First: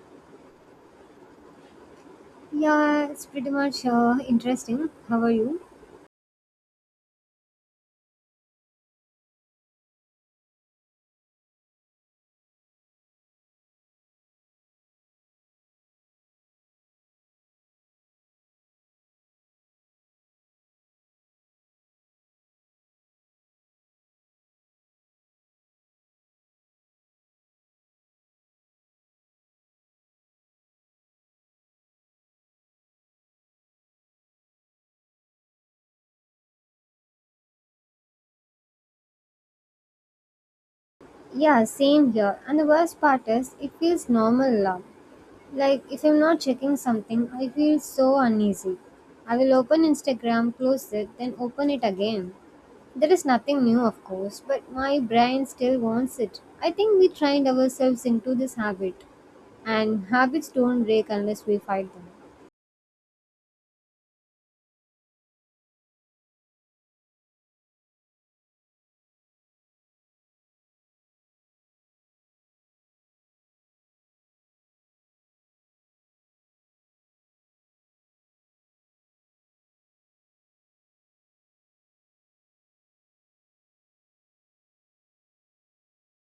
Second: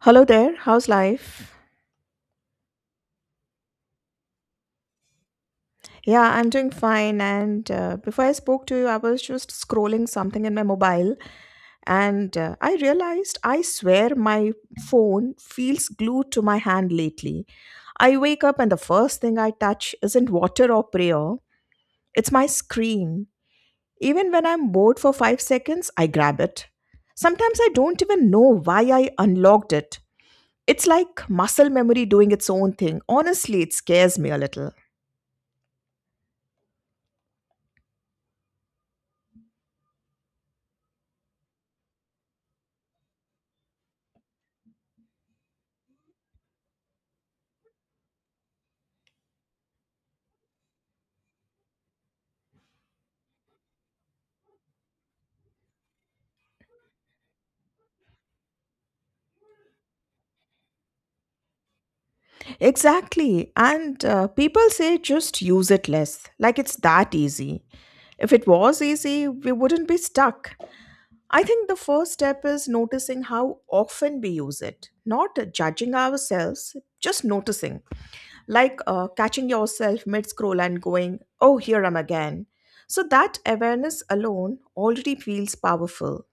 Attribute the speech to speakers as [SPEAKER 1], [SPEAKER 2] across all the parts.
[SPEAKER 1] Hello there, how's life?
[SPEAKER 2] Yeah, it's pretty much interesting. How are you?
[SPEAKER 1] Yeah, I'm doing fine. And Before I spoke to you, I was just scrolling something in my mobile and I realized I swear my phone feels glued to my hand lately. I wake up and the first thing I touch isn't water or prayer, it's my screen. Even when I'm bored for 5 seconds, I grab it. Sometimes I don't even know why I unlocked it. It's like muscle memory doing its own thing. Honestly, it scares me a little.
[SPEAKER 2] Yeah, same here. And the worst part is, it feels normal. Like, if I'm not checking something, I feel so uneasy. I will open Instagram, close it, then open it again. There is nothing new, of course, but my brain still wants it. I think we trained ourselves into this habit, and habits don't break unless we fight them.
[SPEAKER 1] Exactly. And People say just use it less, like it's that easy. If it was easy, we wouldn't be stuck. I think the first step is noticing how often we use it, not judging ourselves, just noticing. Catching yourself mid scroll and going, oh, here I'm again. So that awareness alone already feels powerful.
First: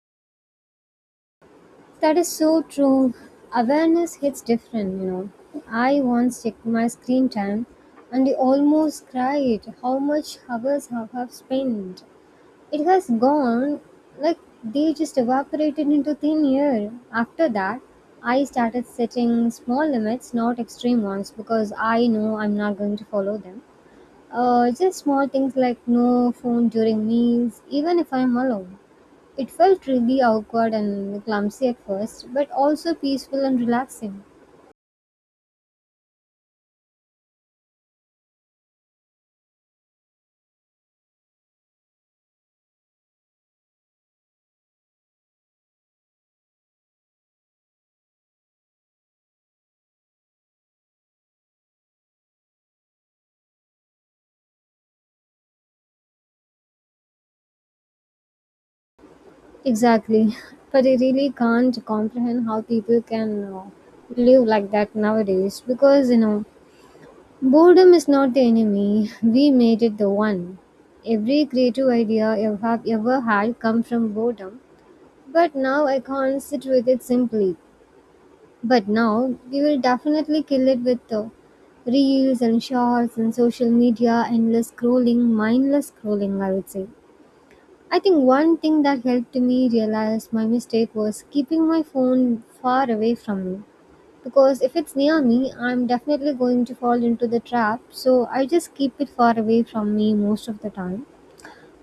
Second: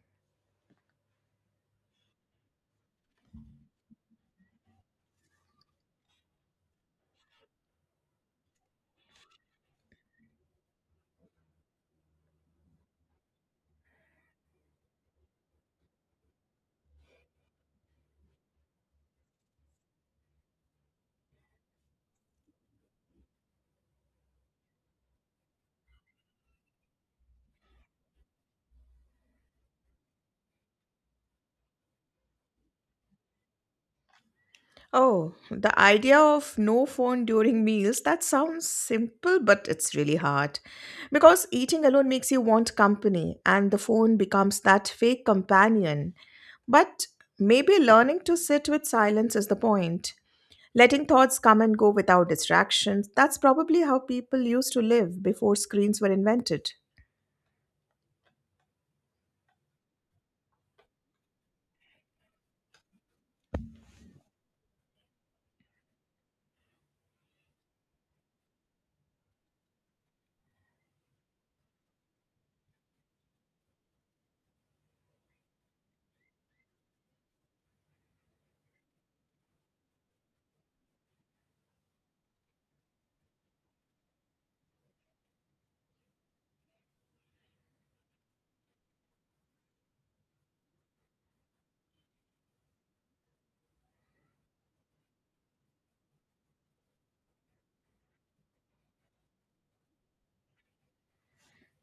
[SPEAKER 2] That is so true. Awareness hits different, you know. I once checked my screen time and I almost cried how much hours I have spent. It has gone like they just evaporated into thin air. After that, I started setting small limits, not extreme ones, because I know I'm not going to follow them. Just small things like no phone during meals, even if I'm alone. It felt really awkward and clumsy at first, but also peaceful and relaxing.
[SPEAKER 1] Oh, the idea of no phone during meals, that sounds simple, but it's really hard. Because eating alone makes you want company, and the phone becomes that fake companion. But maybe learning to sit with silence is the point. Letting thoughts come and go without distractions, that's probably how people used to live before screens were invented.
[SPEAKER 2] Exactly. But I really can't comprehend how people can live like that nowadays because, you know, boredom is not the enemy. We made it the one. Every creative idea I have ever had come from boredom, but now I can't sit with it simply. But now we will definitely kill it with reels and shorts and social media, endless scrolling, mindless scrolling, I would say. I think one thing that helped me realize my mistake was keeping my phone far away from me. Because if it's near me, I'm definitely going to fall into the trap. So I just keep it far away from me most of the time.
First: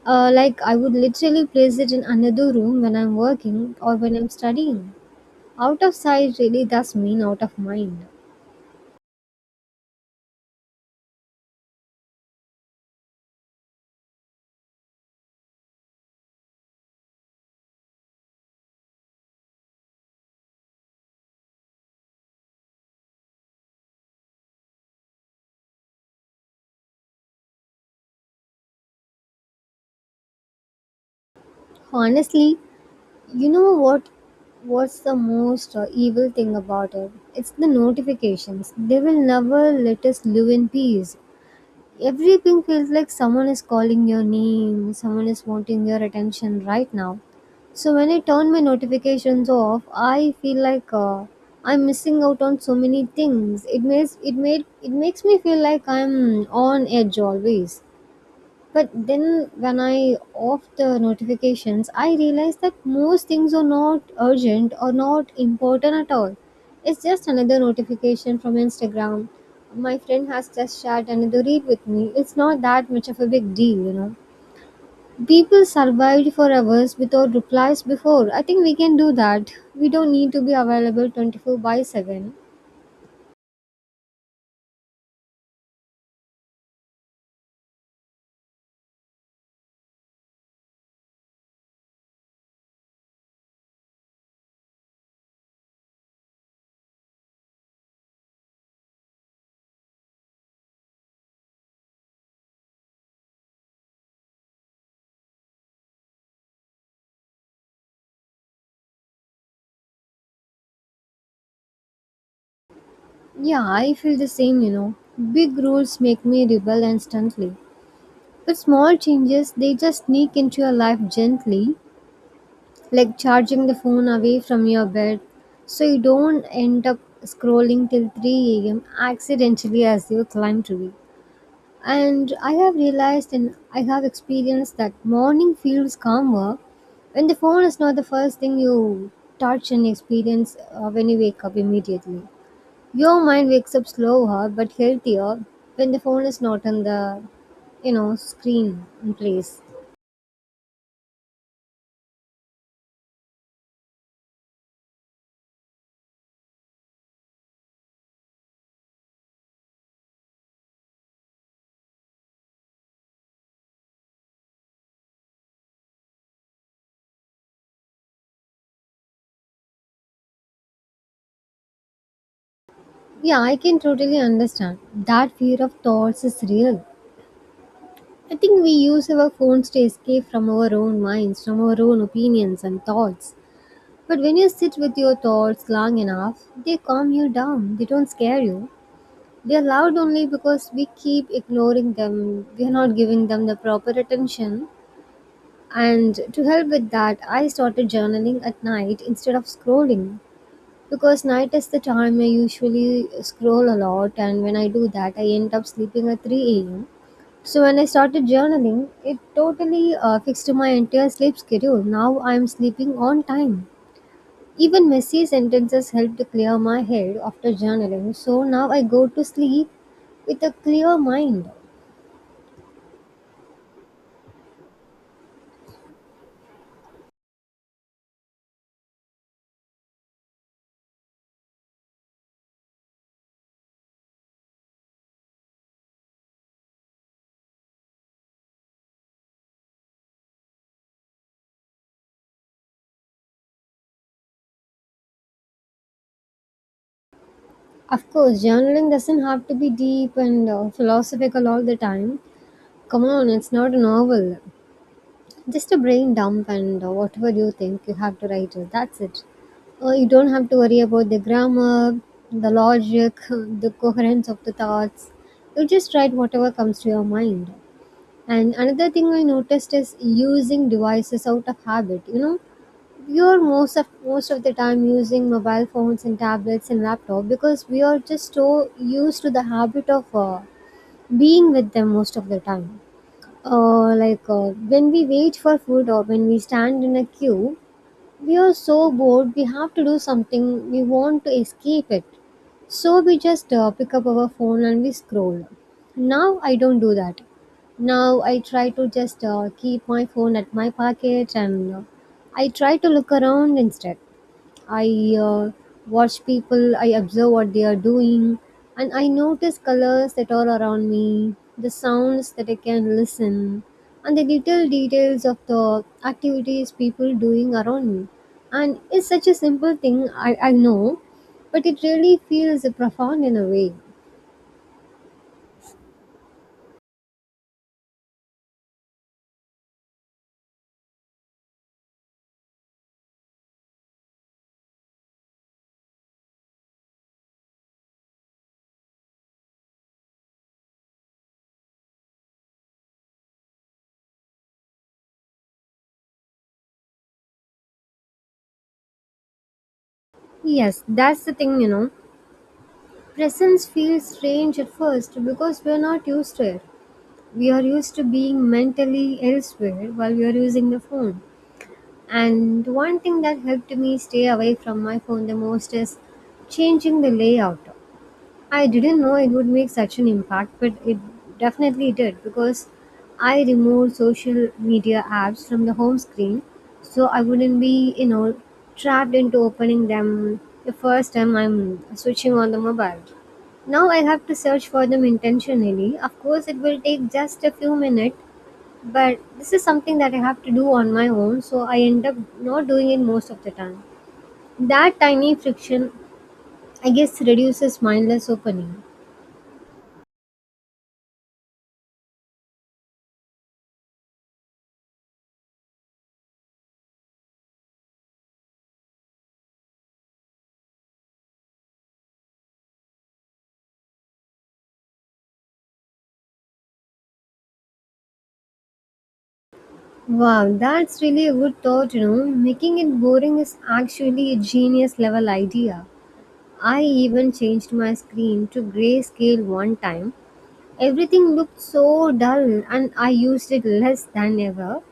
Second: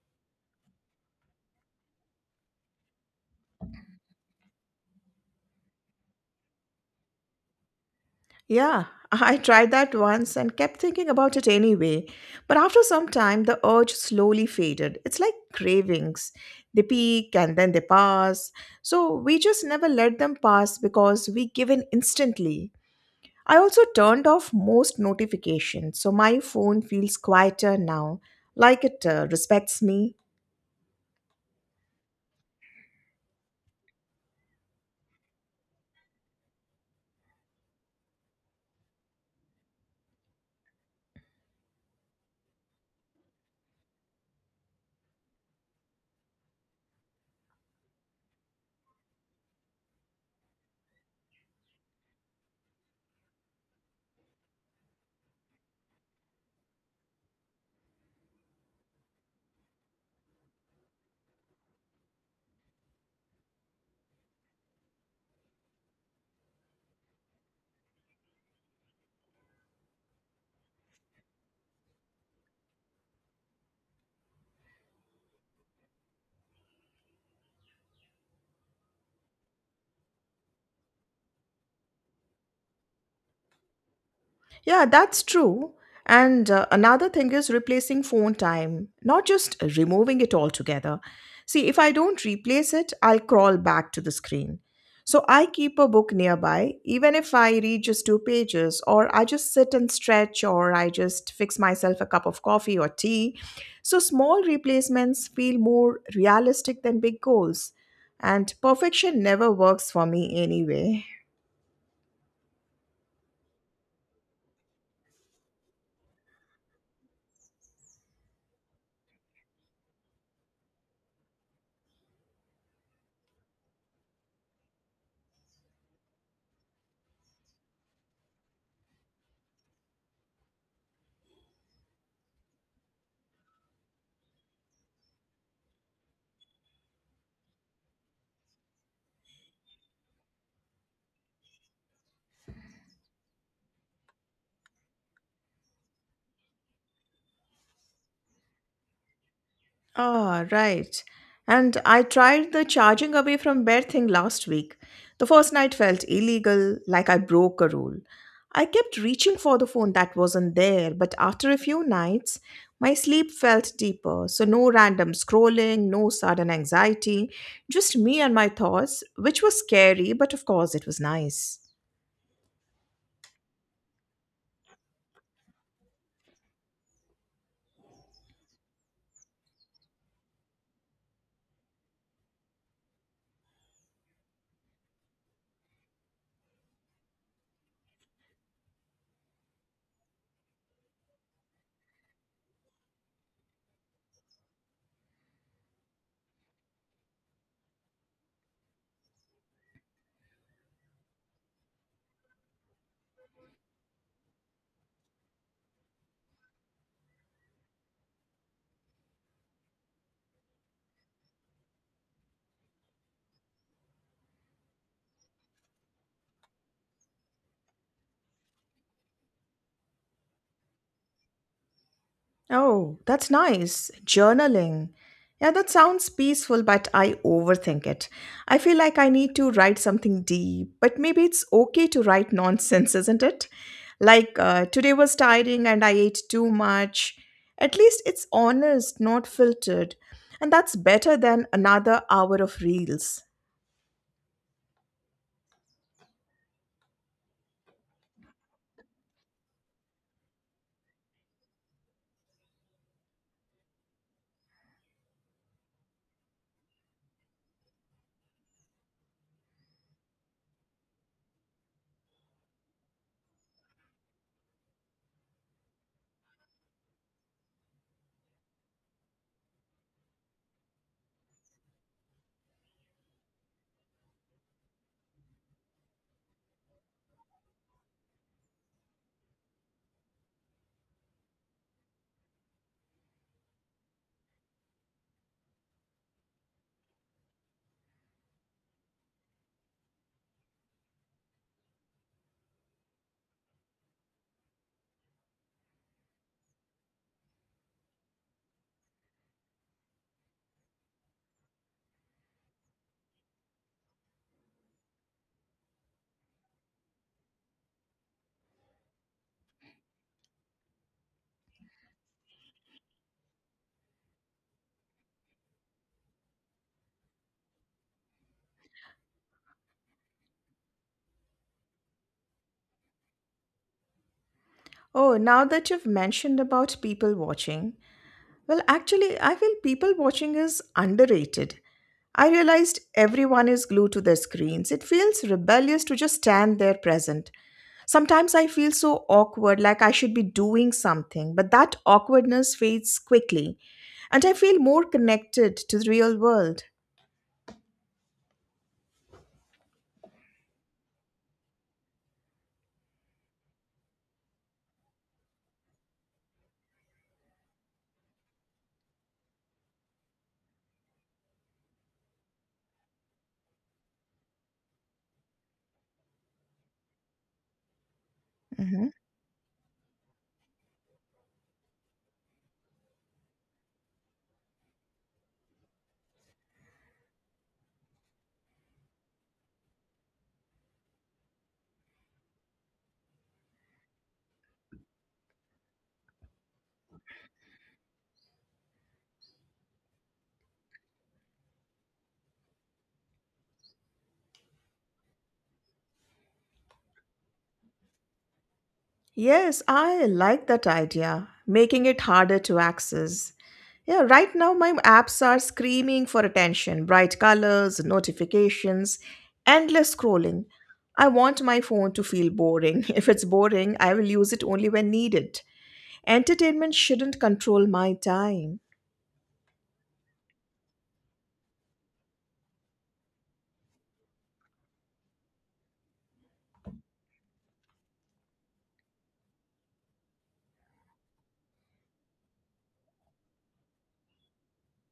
[SPEAKER 2] Like I would literally place it in another room when I'm working or when I'm studying. Out of sight really does mean out of mind.
[SPEAKER 1] Yeah, I tried that once and kept thinking about it anyway. But after some time, the urge slowly faded. It's like cravings. They peak and then they pass. So we just never let them pass because we give in instantly. I also turned off most notifications, so my phone feels quieter now, like it respects me.
[SPEAKER 2] Honestly, you know what? What's the most evil thing about it? It's the notifications. They will never let us live in peace. Everything feels like someone is calling your name, someone is wanting your attention right now. So when I turn my notifications off, I feel like I'm missing out on so many things. It makes me feel like I'm on edge always. But then when I off the notifications, I realize that most things are not urgent or not important at all. It's just another notification from Instagram. My friend has just shared another read with me. It's not that much of a big deal, you know. People survived for hours without replies before. I think we can do that. We don't need to be available 24 by 7.
[SPEAKER 1] Yeah, that's true. And Another thing is replacing phone time, not just removing it altogether. See, if I don't replace it, I'll crawl back to the screen. So I keep a book nearby, even if I read just two pages, or I just sit and stretch, or I just fix myself a cup of coffee or tea. So small replacements feel more realistic than big goals. And perfection never works for me anyway.
[SPEAKER 2] Yeah, I feel the same, you know. Big rules make me rebel instantly. With small changes, they just sneak into your life gently, like charging the phone away from your bed so you don't end up scrolling till 3 a.m. accidentally as you climb to it. And I have experienced that morning feels calmer when the phone is not the first thing you touch and experience when you wake up immediately. Your mind wakes up slower but healthier when the phone is not on the, you know, screen in place.
[SPEAKER 1] Ah, right. And I tried the charging away from bed thing last week. The first night felt illegal, like I broke a rule. I kept reaching for the phone that wasn't there, but after a few nights, my sleep felt deeper. So, no random scrolling, no sudden anxiety, just me and my thoughts, which was scary, but of course, it was nice.
[SPEAKER 2] Yeah, I can totally understand. That fear of thoughts is real. I think we use our phones to escape from our own minds, from our own opinions and thoughts. But when you sit with your thoughts long enough, they calm you down. They don't scare you. They are loud only because we keep ignoring them. We are not giving them the proper attention. And to help with that, I started journaling at night instead of scrolling. Because night is the time I usually scroll a lot, and when I do that, I end up sleeping at 3 a.m. So when I started journaling, it totally fixed my entire sleep schedule. Now I'm sleeping on time. Even messy sentences help to clear my head after journaling. So now I go to sleep with a clear mind.
[SPEAKER 1] Oh, that's nice. Journaling. Yeah, that sounds peaceful, but I overthink it. I feel like I need to write something deep, but maybe it's okay to write nonsense, isn't it? Today was tiring and I ate too much. At least it's honest, not filtered. And that's better than another hour of reels.
[SPEAKER 2] Of course, journaling doesn't have to be deep and philosophical all the time. Come on, it's not a novel. Just a brain dump, and whatever you think, you have to write it. That's it. You don't have to worry about the grammar, the logic, the coherence of the thoughts. You just write whatever comes to your mind. And another thing I noticed is using devices out of habit. You know, we are most of the time using mobile phones and tablets and laptop because we are just so used to the habit of being with them most of the time, when we wait for food or when we stand in a queue, we are so bored, we have to do something, we want to escape it. So we just pick up our phone and we scroll. Now I don't do that. Now I try to just keep my phone at my pocket and I try to look around instead. I watch people, I observe what they are doing, and I notice colors that are around me, the sounds that I can listen, and the little details of the activities people doing around me. And it's such a simple thing, I know, but it really feels profound in a way.
[SPEAKER 1] Oh, now that you've mentioned about people watching, well, actually, I feel people watching is underrated. I realized everyone is glued to their screens. It feels rebellious to just stand there present. Sometimes I feel so awkward, like I should be doing something, but that awkwardness fades quickly, and I feel more connected to the real world.
[SPEAKER 2] Yes, that's the thing, you know. Presence feels strange at first because we are not used to it. We are used to being mentally elsewhere while we are using the phone. And one thing that helped me stay away from my phone the most is changing the layout. I
[SPEAKER 1] Mhm.
[SPEAKER 2] didn't know it would make such an impact, but it definitely did because I removed social media apps from the home screen so I wouldn't be, you know, trapped into opening them the first time I'm switching on the mobile. Now I have to search for them intentionally. Of course, it will take just a few minutes but this is something that I have to do on my own, so I end up not doing it most of the time. That tiny friction, I guess, reduces mindless opening.
[SPEAKER 1] Yes, I like that idea, making it harder to access. Yeah, right now my apps are screaming for attention, bright colors, notifications, endless scrolling. I want my phone to feel boring. If it's boring, I will use it only when needed. Entertainment shouldn't control my time.
[SPEAKER 2] Wow, that's really a good thought, you know. Making it boring is actually a genius level idea. I even changed my screen to grayscale one time. Everything looked so dull, and I used it less than ever.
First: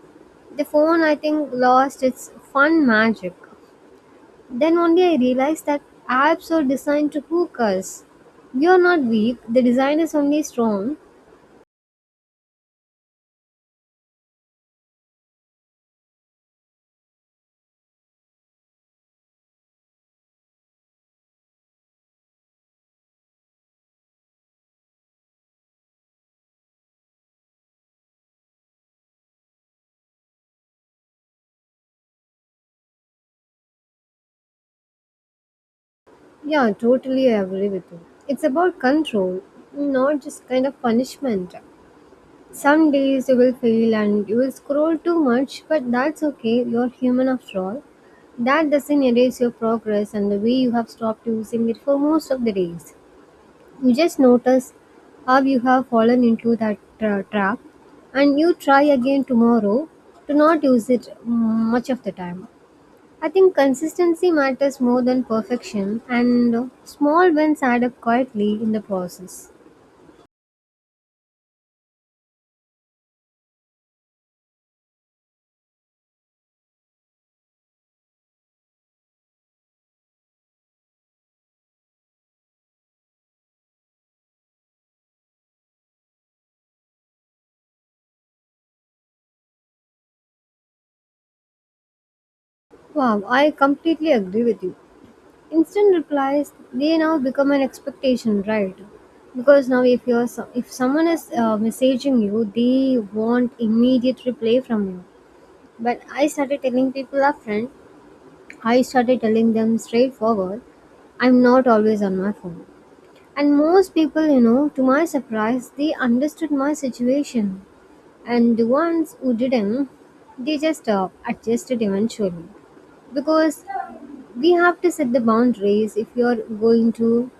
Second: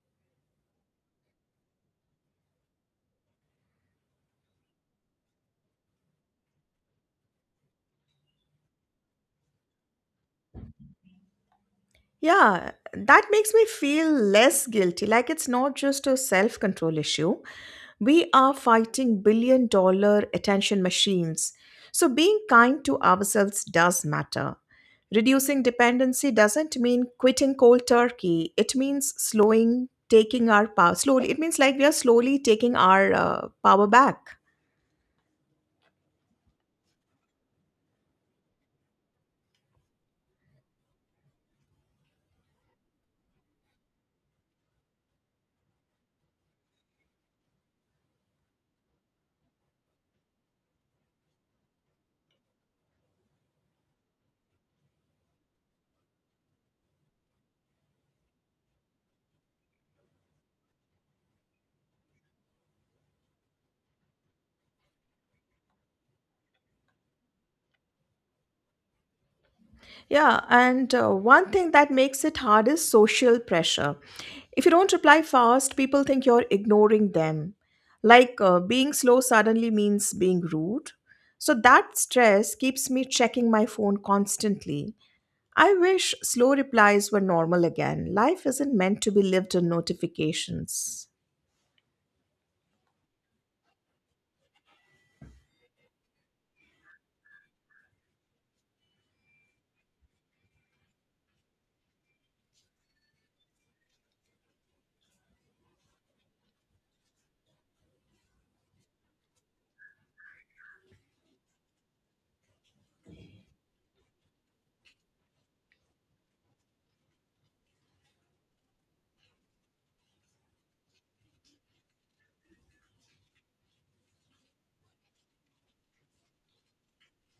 [SPEAKER 2] The phone, I think, lost its fun magic. Then only I realized that apps are designed to hook us. We are not weak, the design is only strong.
[SPEAKER 1] Yeah, that makes me feel less guilty. Like it's not just a self control issue, we are fighting billion dollar attention machines. So, being kind to ourselves does matter. Reducing dependency doesn't mean quitting cold turkey. It means slowing, taking our power slowly. It means like we are slowly taking our power back.
[SPEAKER 2] Yeah, totally I agree with you. It's about control, not just kind of punishment. Some days you will fail and you will scroll too much, but that's okay, you're human after all. That doesn't erase your progress and the way you have stopped using it for most of the days. You just notice how you have fallen into that trap and you try again tomorrow to not use it much of the time. I think consistency matters more than perfection, and small wins add up quietly in the process.
[SPEAKER 1] Yeah, and one thing that makes it hard is social pressure. If you don't reply fast, people think you're ignoring them. Being slow suddenly means being rude. So that stress keeps me checking my phone constantly. I wish slow replies were normal again. Life isn't meant to be lived in notifications.
[SPEAKER 2] Wow, I completely agree with you. Instant replies they now become an expectation, right? Because now if if someone is messaging you, they want immediate reply from you. But I started telling them straightforward, I'm not always on my phone. And most people, you know, to my surprise, they understood my situation. And the ones who didn't, they just adjusted eventually. Because we have to set the boundaries if you're going to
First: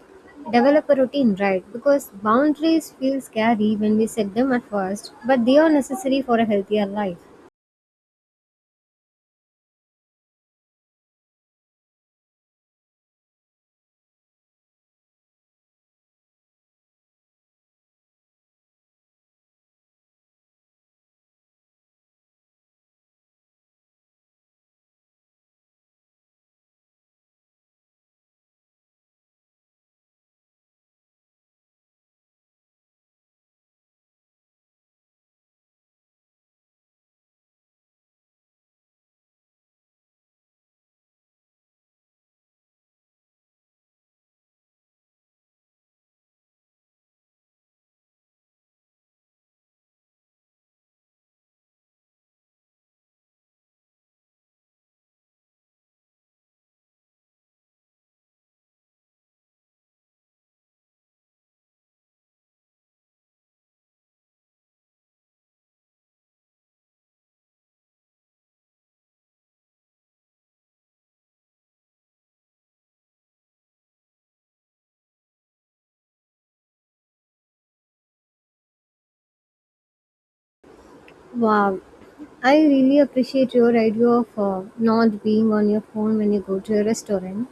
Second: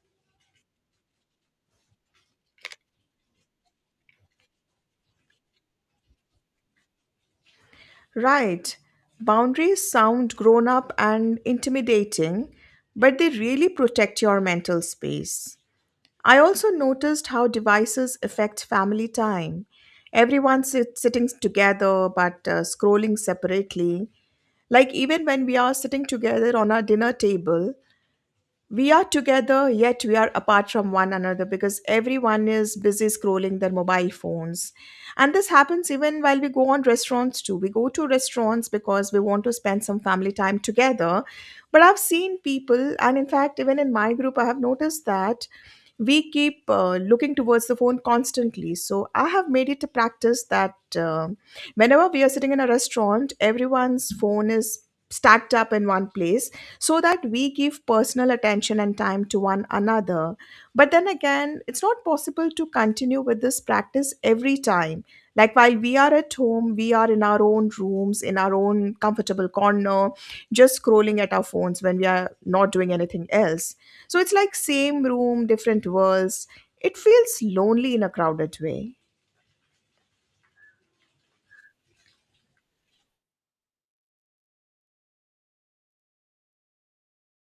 [SPEAKER 2] develop a routine, right? Because boundaries feel scary when we set them at first, but they are necessary for a healthier life.
[SPEAKER 1] Right. Boundaries sound grown up and intimidating, but they really protect your mental space. I also noticed how devices affect family time. Everyone sitting together but scrolling separately. Like even when we are sitting together on our dinner table, we are together yet we are apart from one another because everyone is busy scrolling their mobile phones. And this happens even while we go on restaurants too. We go to restaurants because we want to spend some family time together. But I've seen people, and in fact, even in my group, I have noticed that we keep looking towards the phone constantly. So I have made it a practice that whenever we are sitting in a restaurant, everyone's phone is stacked up in one place so that we give personal attention and time to one another, but then again, it's not possible to continue with this practice every time. Like while we are at home, we are in our own rooms, in our own comfortable corner, just scrolling at our phones when we are not doing anything else. So it's like same room, different worlds. It feels lonely in a crowded way.
[SPEAKER 2] Wow, I really appreciate your idea of not being on your phone when you go to a restaurant.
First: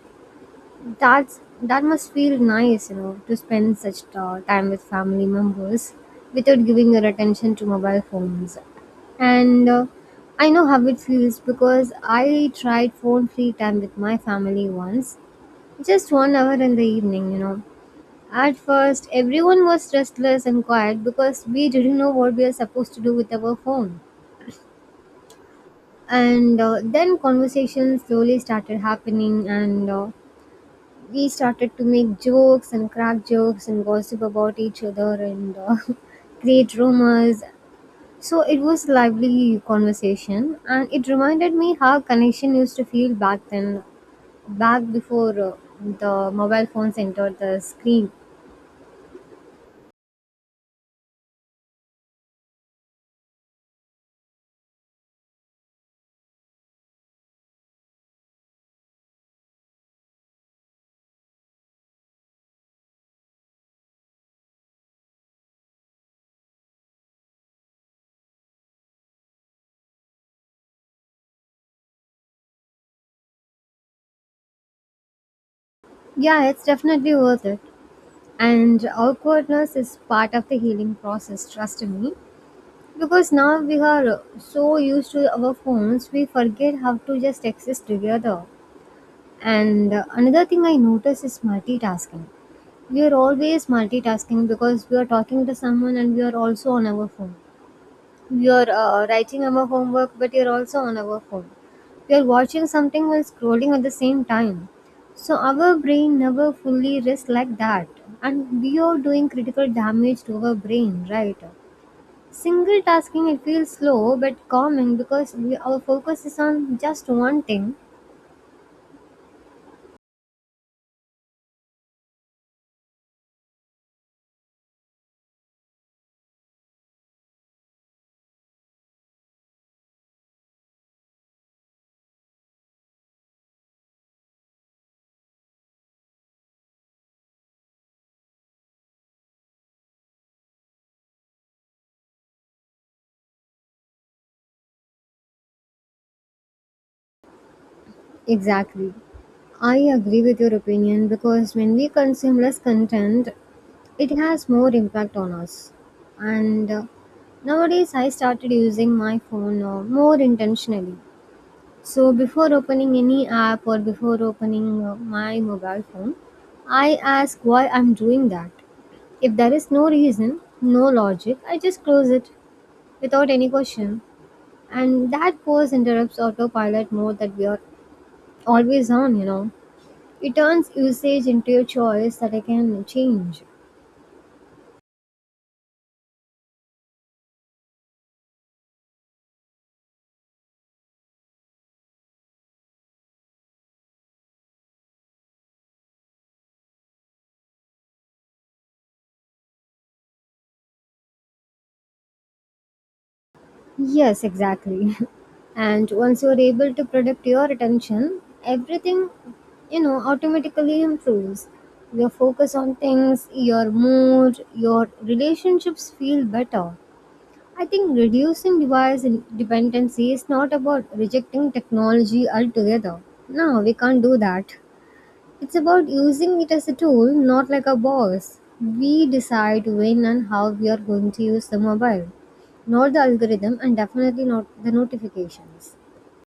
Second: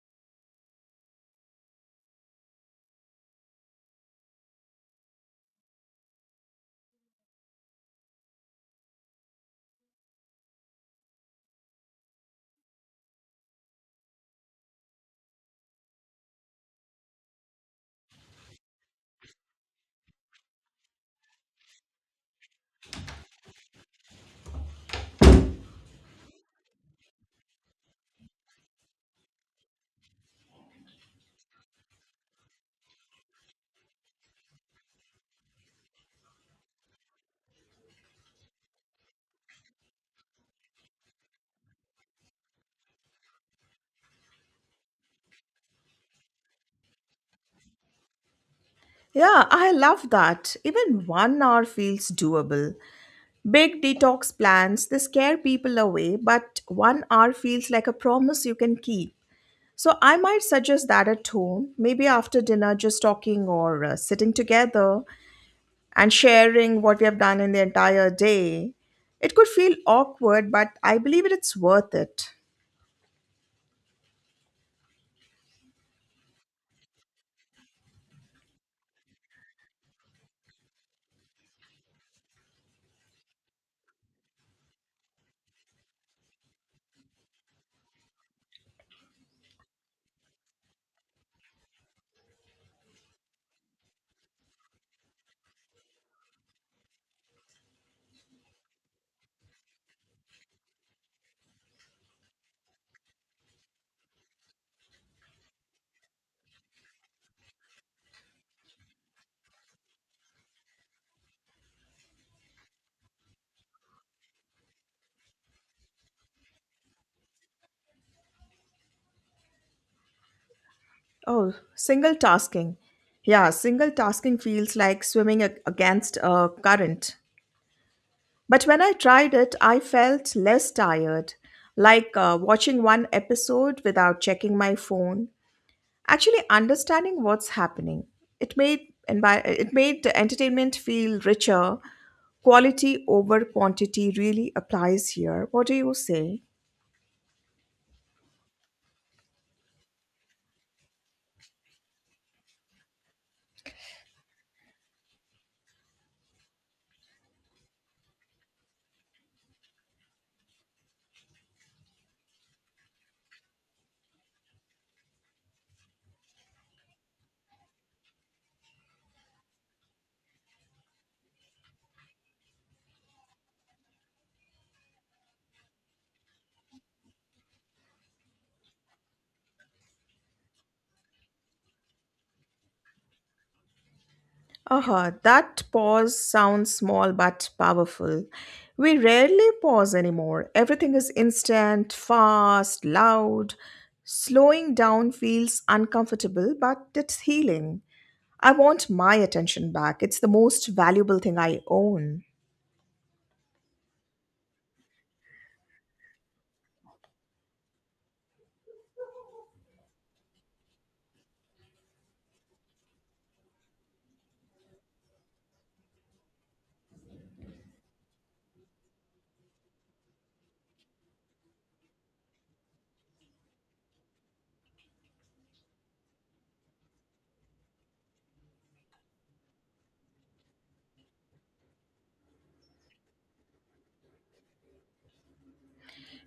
[SPEAKER 2] That must feel nice, you know, to spend such time with family members without giving your attention to mobile phones. And I know how it feels because I tried phone-free time with my family once, just 1 hour in the evening, you know. At first, everyone was restless and quiet because we didn't know what we are supposed to do with our phone. And then conversations slowly started happening and we started to make jokes and crack jokes and gossip about each other and create rumors, so it was lively conversation and it reminded me how connection used to feel back then, back before the mobile phones entered the screen.
[SPEAKER 1] Yeah, I love that. Even 1 hour feels doable. Big detox plans, they scare people away, but 1 hour feels like a promise you can keep. So I might suggest that at home, maybe after dinner, just talking or sitting together and sharing what we have done in the entire day. It could feel awkward, but I believe it's worth it.
[SPEAKER 2] Yeah, it's definitely worth it, and awkwardness is part of the healing process, trust me. Because now we are so used to our phones, we forget how to just exist together. And another thing I notice is multitasking. We are always multitasking because we are talking to someone and we are also on our phone. We are writing our homework, but we are also on our phone. We are watching something while scrolling at the same time. So our brain never fully rests like that. And we are doing critical damage to our brain, right? Single tasking, it feels slow but calming because our focus is on just one thing.
[SPEAKER 1] Oh, single tasking. Yeah, single tasking feels like swimming against a current. But when I tried it, I felt less tired, like watching one episode without checking my phone, actually understanding what's happening. It made, and by, it made the entertainment feel richer. Quality over quantity really applies here, what do you say?
[SPEAKER 2] Exactly. I agree with your opinion because when we consume less content, it has more impact on us. And Nowadays, I started using my phone more intentionally. So, before opening any app or before opening my mobile phone, I ask why I'm doing that. If there is no reason, no logic, I just close it, without any question. And that pause interrupts autopilot mode that we are always on, you know. It turns usage into a choice that I can change.
[SPEAKER 1] Uh-huh, that pause sounds small but powerful. We rarely pause anymore, everything is instant, fast, loud. Slowing down feels uncomfortable but it's healing. I want my attention back, it's the most valuable thing I own.
[SPEAKER 2] Yes, exactly. And once you're able to protect your attention, everything, you know, automatically improves. Your focus on things, your mood, your relationships feel better. I think reducing dependency is not about rejecting technology altogether. No, we can't do that. It's about using it as a tool, not like a boss. We decide when and how we are going to use the mobile, not the algorithm, and definitely not the notifications.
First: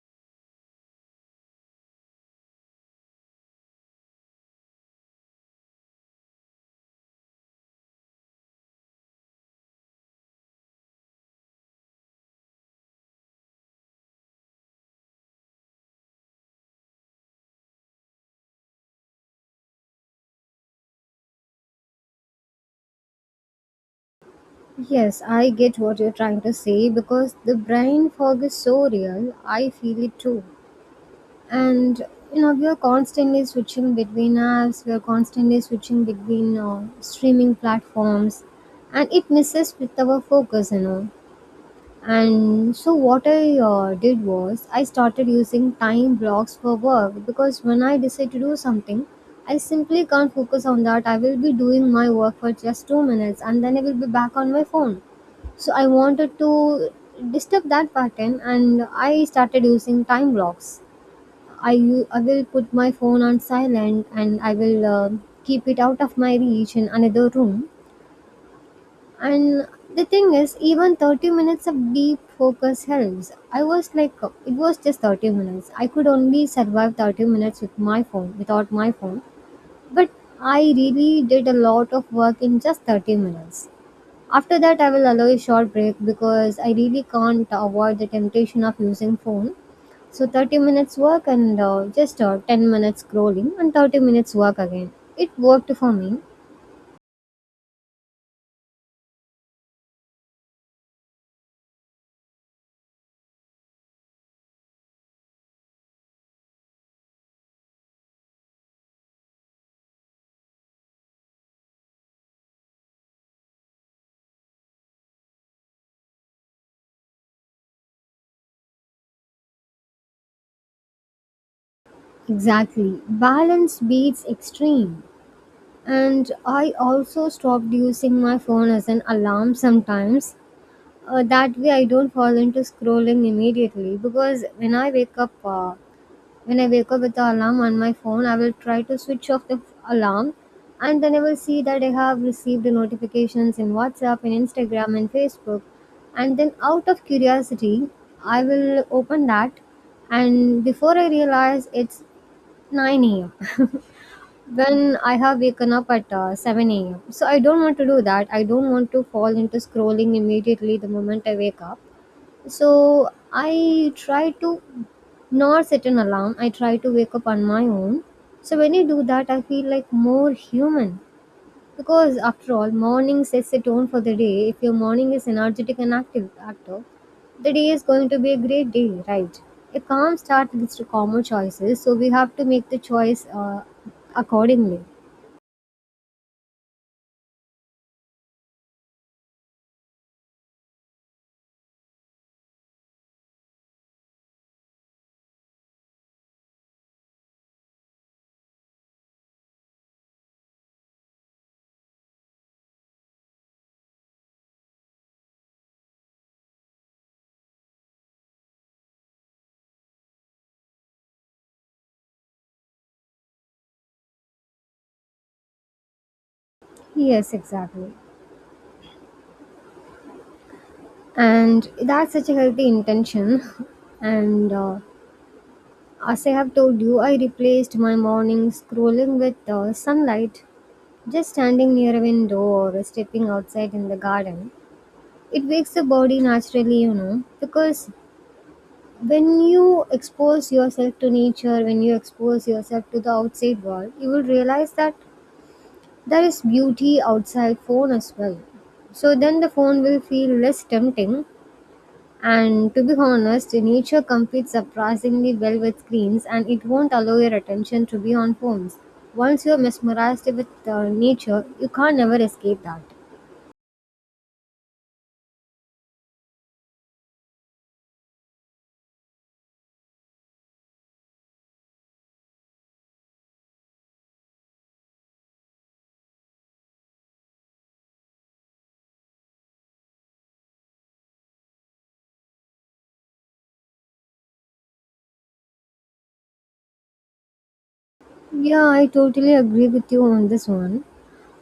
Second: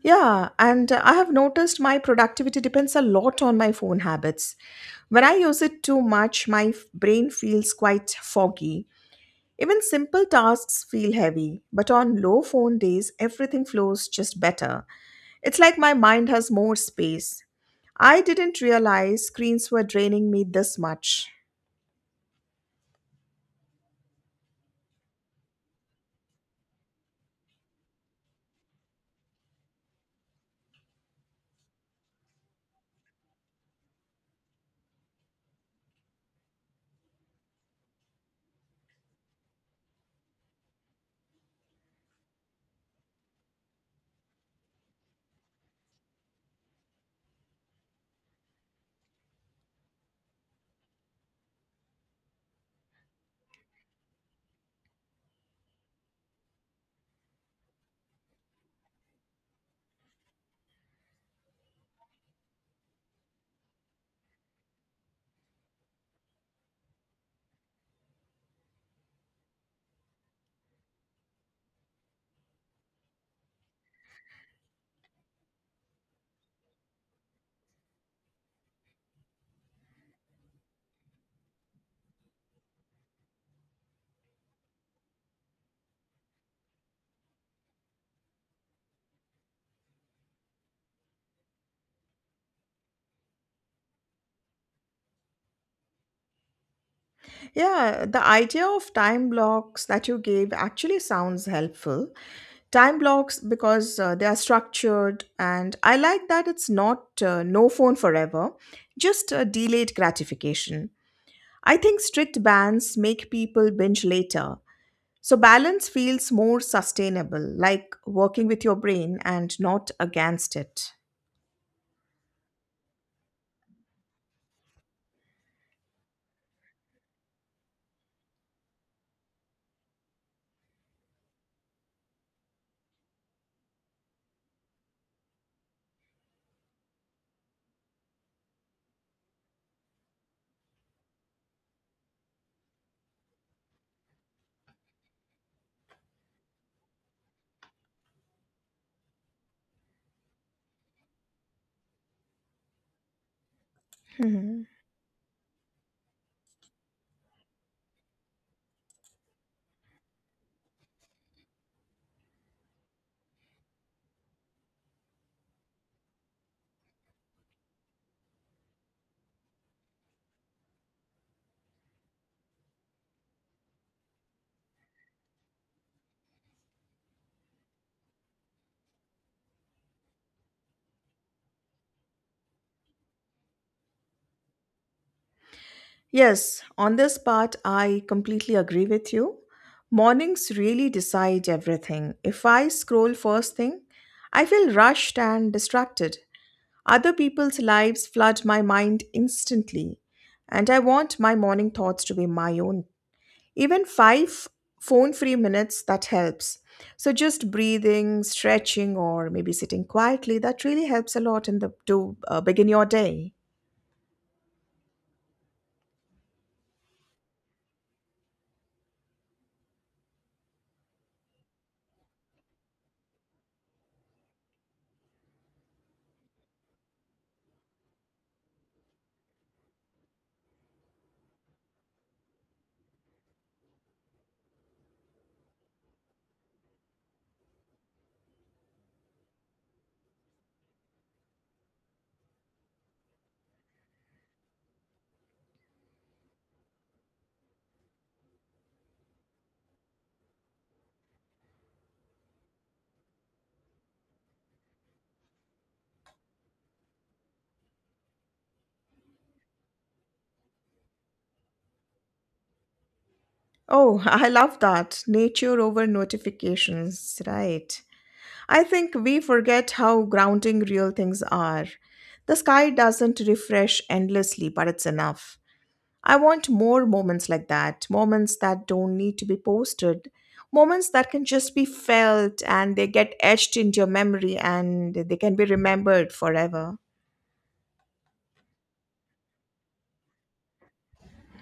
[SPEAKER 1] Yeah, and I have noticed my productivity depends a lot on my phone habits. When I use it too much, my brain feels quite foggy. Even simple tasks feel heavy, but on low phone days, everything flows just better. It's like my mind has more space. I didn't realize screens were draining me this much.
[SPEAKER 2] Yes, I get what you're trying to say because the brain fog is so real. I feel it too. And you know, we are constantly switching between apps. We are constantly switching between streaming platforms, and it messes with our focus, you know. And so what I did was I started using time blocks for work, because when I decide to do something, I simply can't focus on that. I will be doing my work for just 2 minutes and then I will be back on my phone. So I wanted to disturb that pattern, and I started using time blocks. I will put my phone on silent and I will keep it out of my reach in another room. And the thing is, even 30 minutes of deep focus helps. I was like, it was just 30 minutes. I could only survive 30 minutes with my phone, without my phone. But I really did a lot of work in just 30 minutes. After that, I will allow a short break because I really can't avoid the temptation of using phone. So 30 minutes work and just 10 minutes scrolling and 30 minutes work again. It worked for me.
[SPEAKER 1] Yeah, the idea of time blocks that you gave actually sounds helpful. Time blocks because they are structured and I like that. It's not no phone forever, just delayed gratification. I think strict bans make people binge later, so balance feels more sustainable, like working with your brain and not against it.
[SPEAKER 2] Exactly. Balance beats extreme. And I also stopped using my phone as an alarm sometimes. That way I don't fall into scrolling immediately because when I wake up with the alarm on my phone, I will try to switch off the alarm, and then I will see that I have received the notifications in WhatsApp, in Instagram and Facebook. And then, out of curiosity, I will open that. And before I realize, it's 9 a.m.,
[SPEAKER 1] Mhm.
[SPEAKER 2] when I have waken up at 7 a.m. So I don't want to do that. I don't want to fall into scrolling immediately the moment I wake up. So I try to not set an alarm. I try to wake up on my own. So when I do that, I feel like more human. Because after all, morning sets the tone for the day. If your morning is energetic and active, the day is going to be a great day, right? A calm start leads to calmer choices, so we have to make the choice accordingly.
[SPEAKER 1] Yes, on this part, I completely agree with you. Mornings really decide everything. If I scroll first thing, I feel rushed and distracted. Other people's lives flood my mind instantly, and I want my morning thoughts to be my own. Even five phone free minutes that helps. So, just breathing, stretching, or maybe sitting quietly that really helps a lot in the to begin your day.
[SPEAKER 2] Yes, exactly. And that's such a healthy intention. And As I have told you, I replaced my morning scrolling with sunlight. Just standing near a window or stepping outside in the garden, it wakes the body naturally, you know, because when you expose yourself to nature, when you expose yourself to the outside world, you will realize that there is beauty outside phone as well. So then the phone will feel less tempting. And to be honest, nature competes surprisingly well with screens and it won't allow your attention to be on phones. Once you're mesmerized with nature, you can't never escape that.
[SPEAKER 1] Oh, I love that. Nature over notifications, right? I think we forget how grounding real things are. The sky doesn't refresh endlessly, but it's enough. I want more moments like that, moments that don't need to be posted, moments that can just be felt and they get etched into your memory and they can be remembered forever.
[SPEAKER 2] Yeah, I totally agree with you on this one.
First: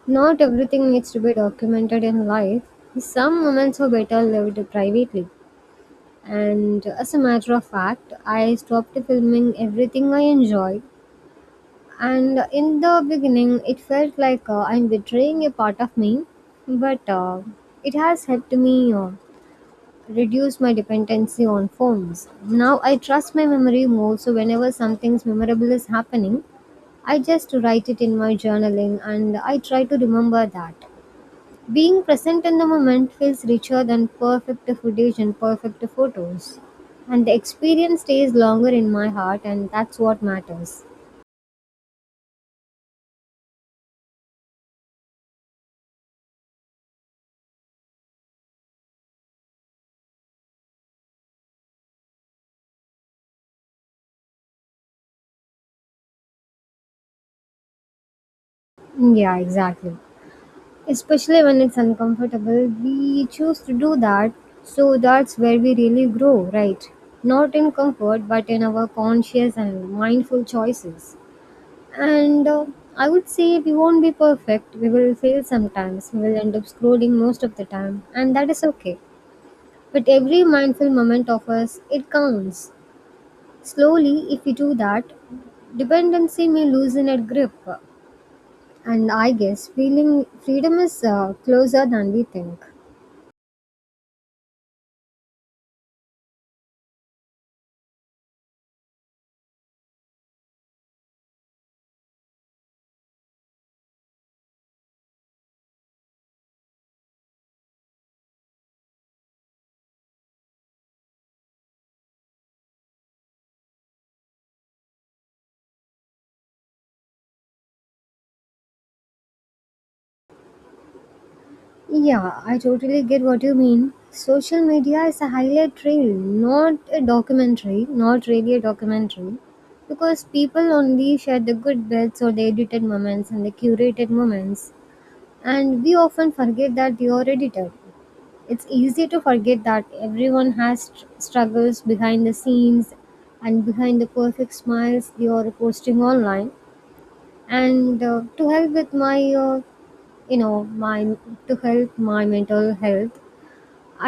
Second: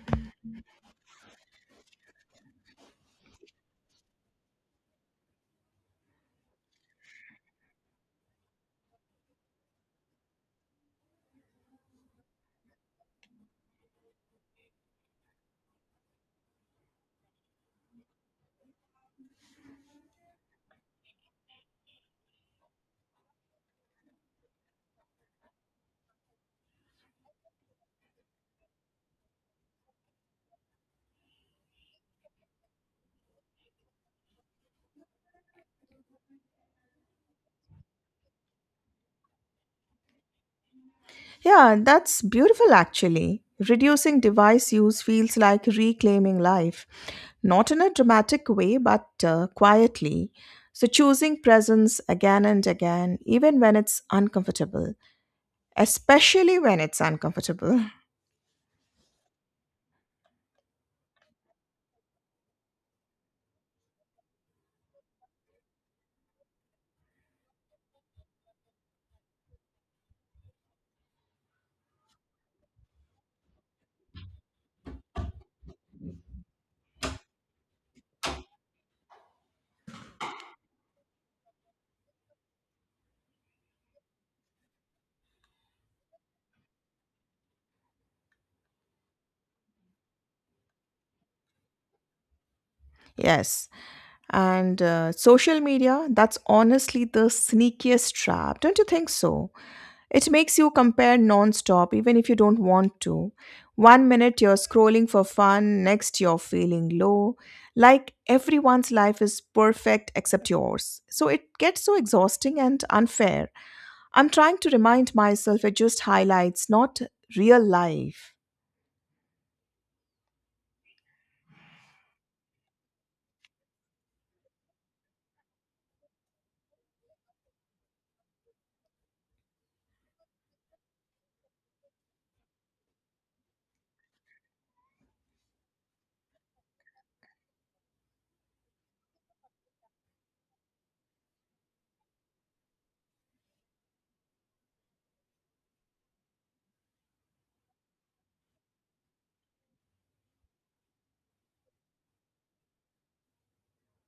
[SPEAKER 2] Not everything needs to be documented in life. Some moments are better lived privately. And as a matter of fact, I stopped filming everything I enjoy. And in the beginning, it felt like I'm betraying a part of me, but it has helped me reduce my dependency on phones. Now I trust my memory more, so whenever something memorable is happening, I just write it in my journaling and I try to remember that. Being present in the moment feels richer than perfect footage and perfect photos. And the experience stays longer in my heart, and that's what matters.
[SPEAKER 1] Yeah, that's beautiful actually. Reducing device use feels like reclaiming life, not in a dramatic way, but quietly. So, choosing presence again and again, even when it's uncomfortable, especially when it's uncomfortable.
[SPEAKER 2] Yeah, exactly. Especially when it's uncomfortable, we choose to do that. So that's where we really grow, right? Not in comfort, but in our conscious and mindful choices. And I would say we won't be perfect. We will fail sometimes. We will end up scrolling most of the time. And that is okay. But every mindful moment of us, it counts. Slowly, if we do that, dependency may loosen its grip. And I guess feeling freedom is closer than we think.
[SPEAKER 1] Yes. And Social media, that's honestly the sneakiest trap. Don't you think so? It makes you compare non-stop even if you don't want to. One minute you're scrolling for fun, next you're feeling low. Like everyone's life is perfect except yours. So it gets so exhausting and unfair. I'm trying to remind myself it just highlights, not real life.
[SPEAKER 2] Yeah, I totally get what you mean. Social media is a highlight reel, not a documentary, not really a documentary. Because people only share the good bits or the edited moments and the curated moments. And we often forget that they are edited. It's easy to forget that everyone has struggles behind the scenes and behind the perfect smiles they are posting online. And to help with my you know my To help my mental health,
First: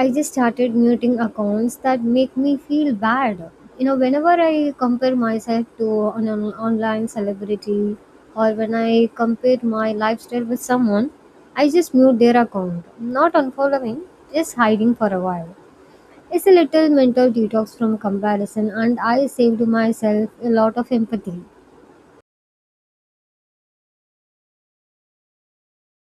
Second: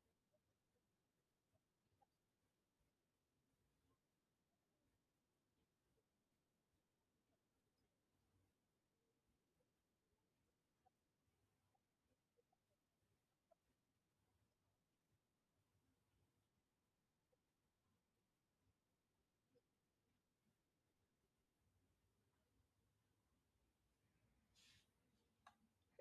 [SPEAKER 2] I just started muting accounts that make me feel bad. You know, whenever I compare myself to an online celebrity, or when I compare my lifestyle with someone, I just mute their account, not unfollowing, just hiding for a while. It's a little mental detox from comparison, and I saved myself a lot of empathy.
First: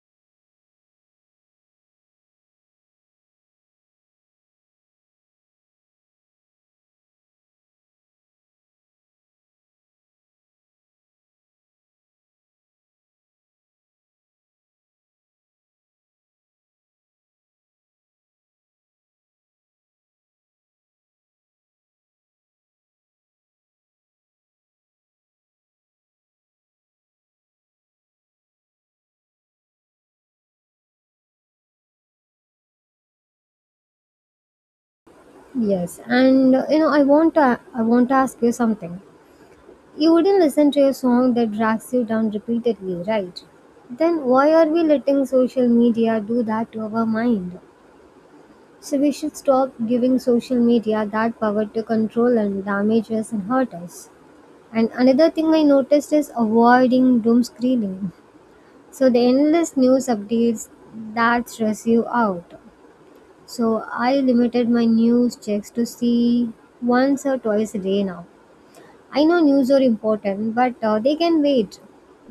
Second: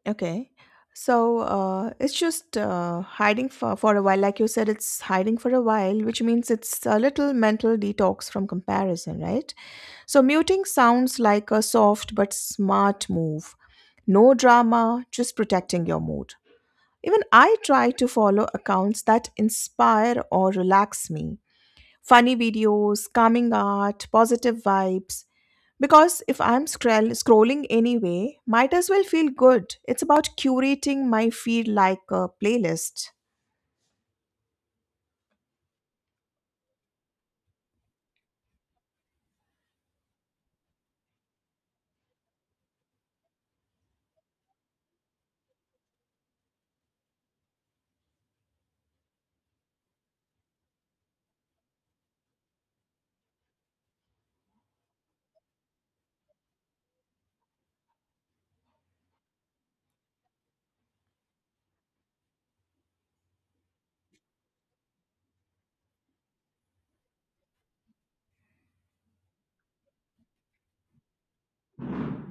[SPEAKER 1] Okay. So it's just hiding for a while. Like you said, it's hiding for a while, which means it's a little mental detox from comparison, right? So muting sounds like a soft but smart move. No drama, just protecting your mood. Even I try to follow accounts that inspire or relax me. Funny videos, calming art, positive vibes. Because if I'm scrolling anyway, might as well feel good. It's about curating my feed like a playlist.
[SPEAKER 2] Yes, and you know, I want to ask you something. You wouldn't listen to a song that drags you down repeatedly, right? Then why are we letting social media do that to our mind? So we should stop giving social media that power to control and damage us and hurt us. And another thing I noticed is avoiding doom screening. So the endless news updates that stress you out. So I limited my news checks to see once or twice a day now. I know news are important, but they can wait.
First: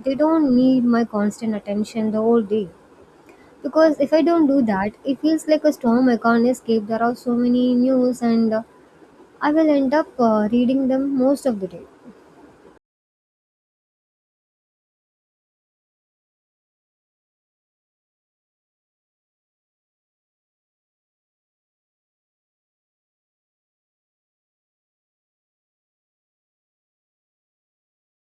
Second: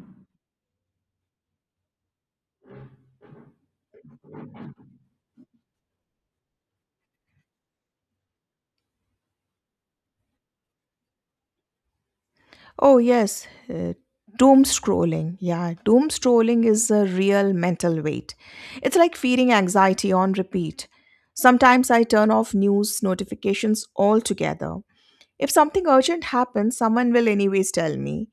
[SPEAKER 2] They don't need my constant attention the whole day. Because if I don't do that, it feels like a storm I can't escape. There are so many news, and I will end up reading them most of the day.
[SPEAKER 1] Oh, yes, doom scrolling. Yeah, doom scrolling is a real mental weight. It's like feeding anxiety on repeat. Sometimes I turn off news notifications altogether. If something urgent happens, someone will anyways tell me.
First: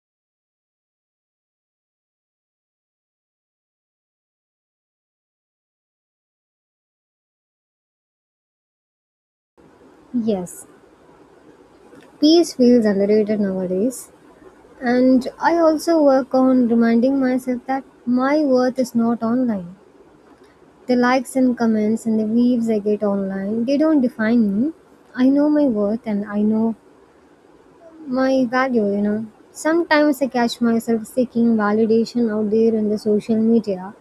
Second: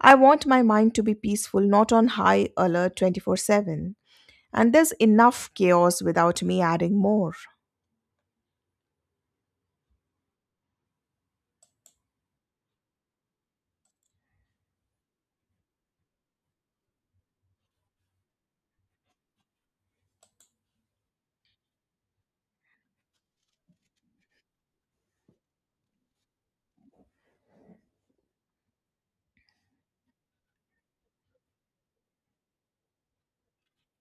[SPEAKER 1] I want my mind to be peaceful, not on high alert 24/7. And there's enough chaos without me adding more.
[SPEAKER 2] Yes, peace feels underrated nowadays. And I also work on reminding myself that my worth is not online. The likes and comments and the views I get online, they don't define me. I know my worth and I know my value, you know. Sometimes I catch myself seeking validation out there in the social media.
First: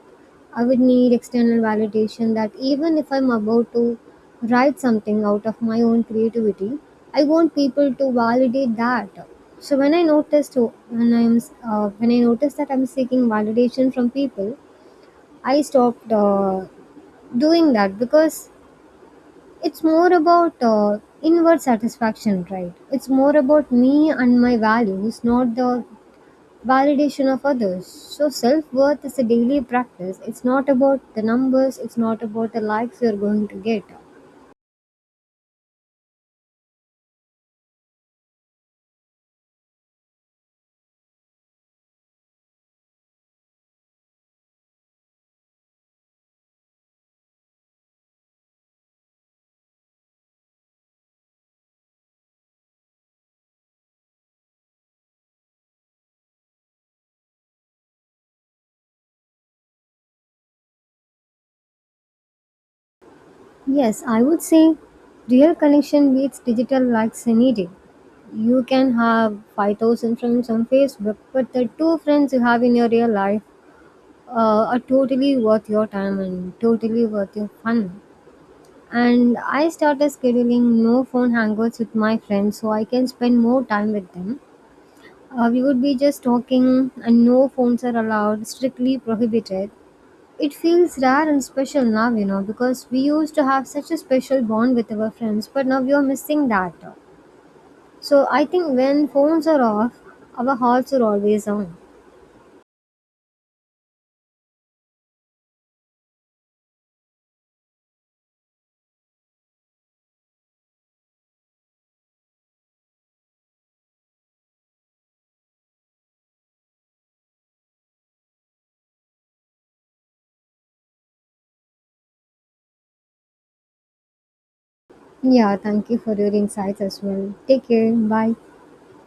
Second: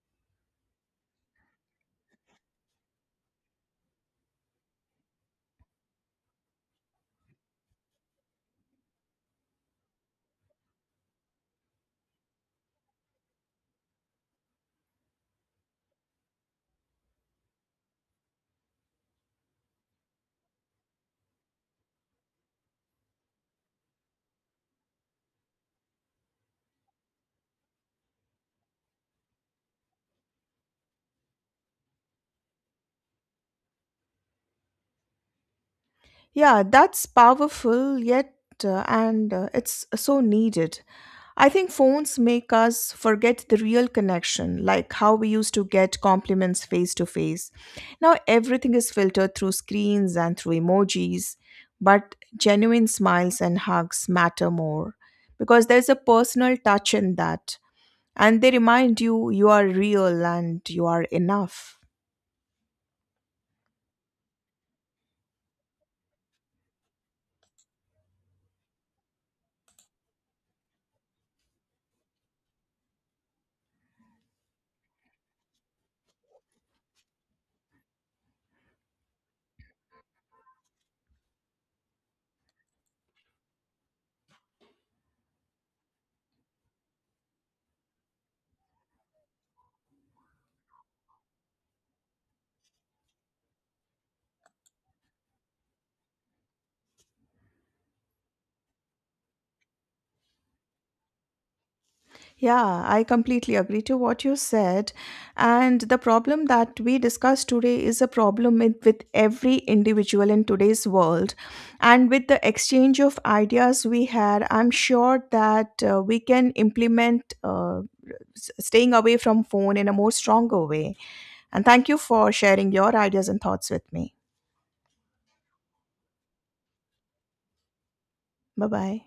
[SPEAKER 2] I would need external validation that even if I'm about to write something out of my own creativity, I want people to validate that. So when I noticed when I noticed that I'm seeking validation from people, I stopped doing that because it's more about inward satisfaction, right? It's more about me and my values, not the validation of others. So, self worth is a daily practice. It's not about the numbers, it's not about the likes you're going to get.
[SPEAKER 1] Yeah, that's powerful yet, and it's so needed. I think phones make us forget the real connection, like how we used to get compliments face to face. Now everything is filtered through screens and through emojis, but genuine smiles and hugs matter more because there's a personal touch in that, and they remind you you are real and you are enough.
[SPEAKER 2] Yes, I would say real connection beats digital likes any day. You can have 5,000 friends on Facebook, but the two friends you have in your real life are totally worth your time and totally worth your fun. And I started scheduling no phone hangouts with my friends so I can spend more time with them. We would be just talking, and no phones are allowed, strictly prohibited. It feels rare and special now, you know, because we used to have such a special bond with our friends, but now we are missing that. So I think when phones are off, our hearts are always on.
[SPEAKER 1] Yeah, I completely agree to what you said. And the problem that we discussed today is a problem with every individual in today's world. And with the exchange of ideas we had, I'm sure that we can implement staying away from phone in a more stronger way. And thank you for sharing your ideas and thoughts with me.
[SPEAKER 2] Yeah, thank you for your insights as well. Take care. Bye.
[SPEAKER 1] Bye bye.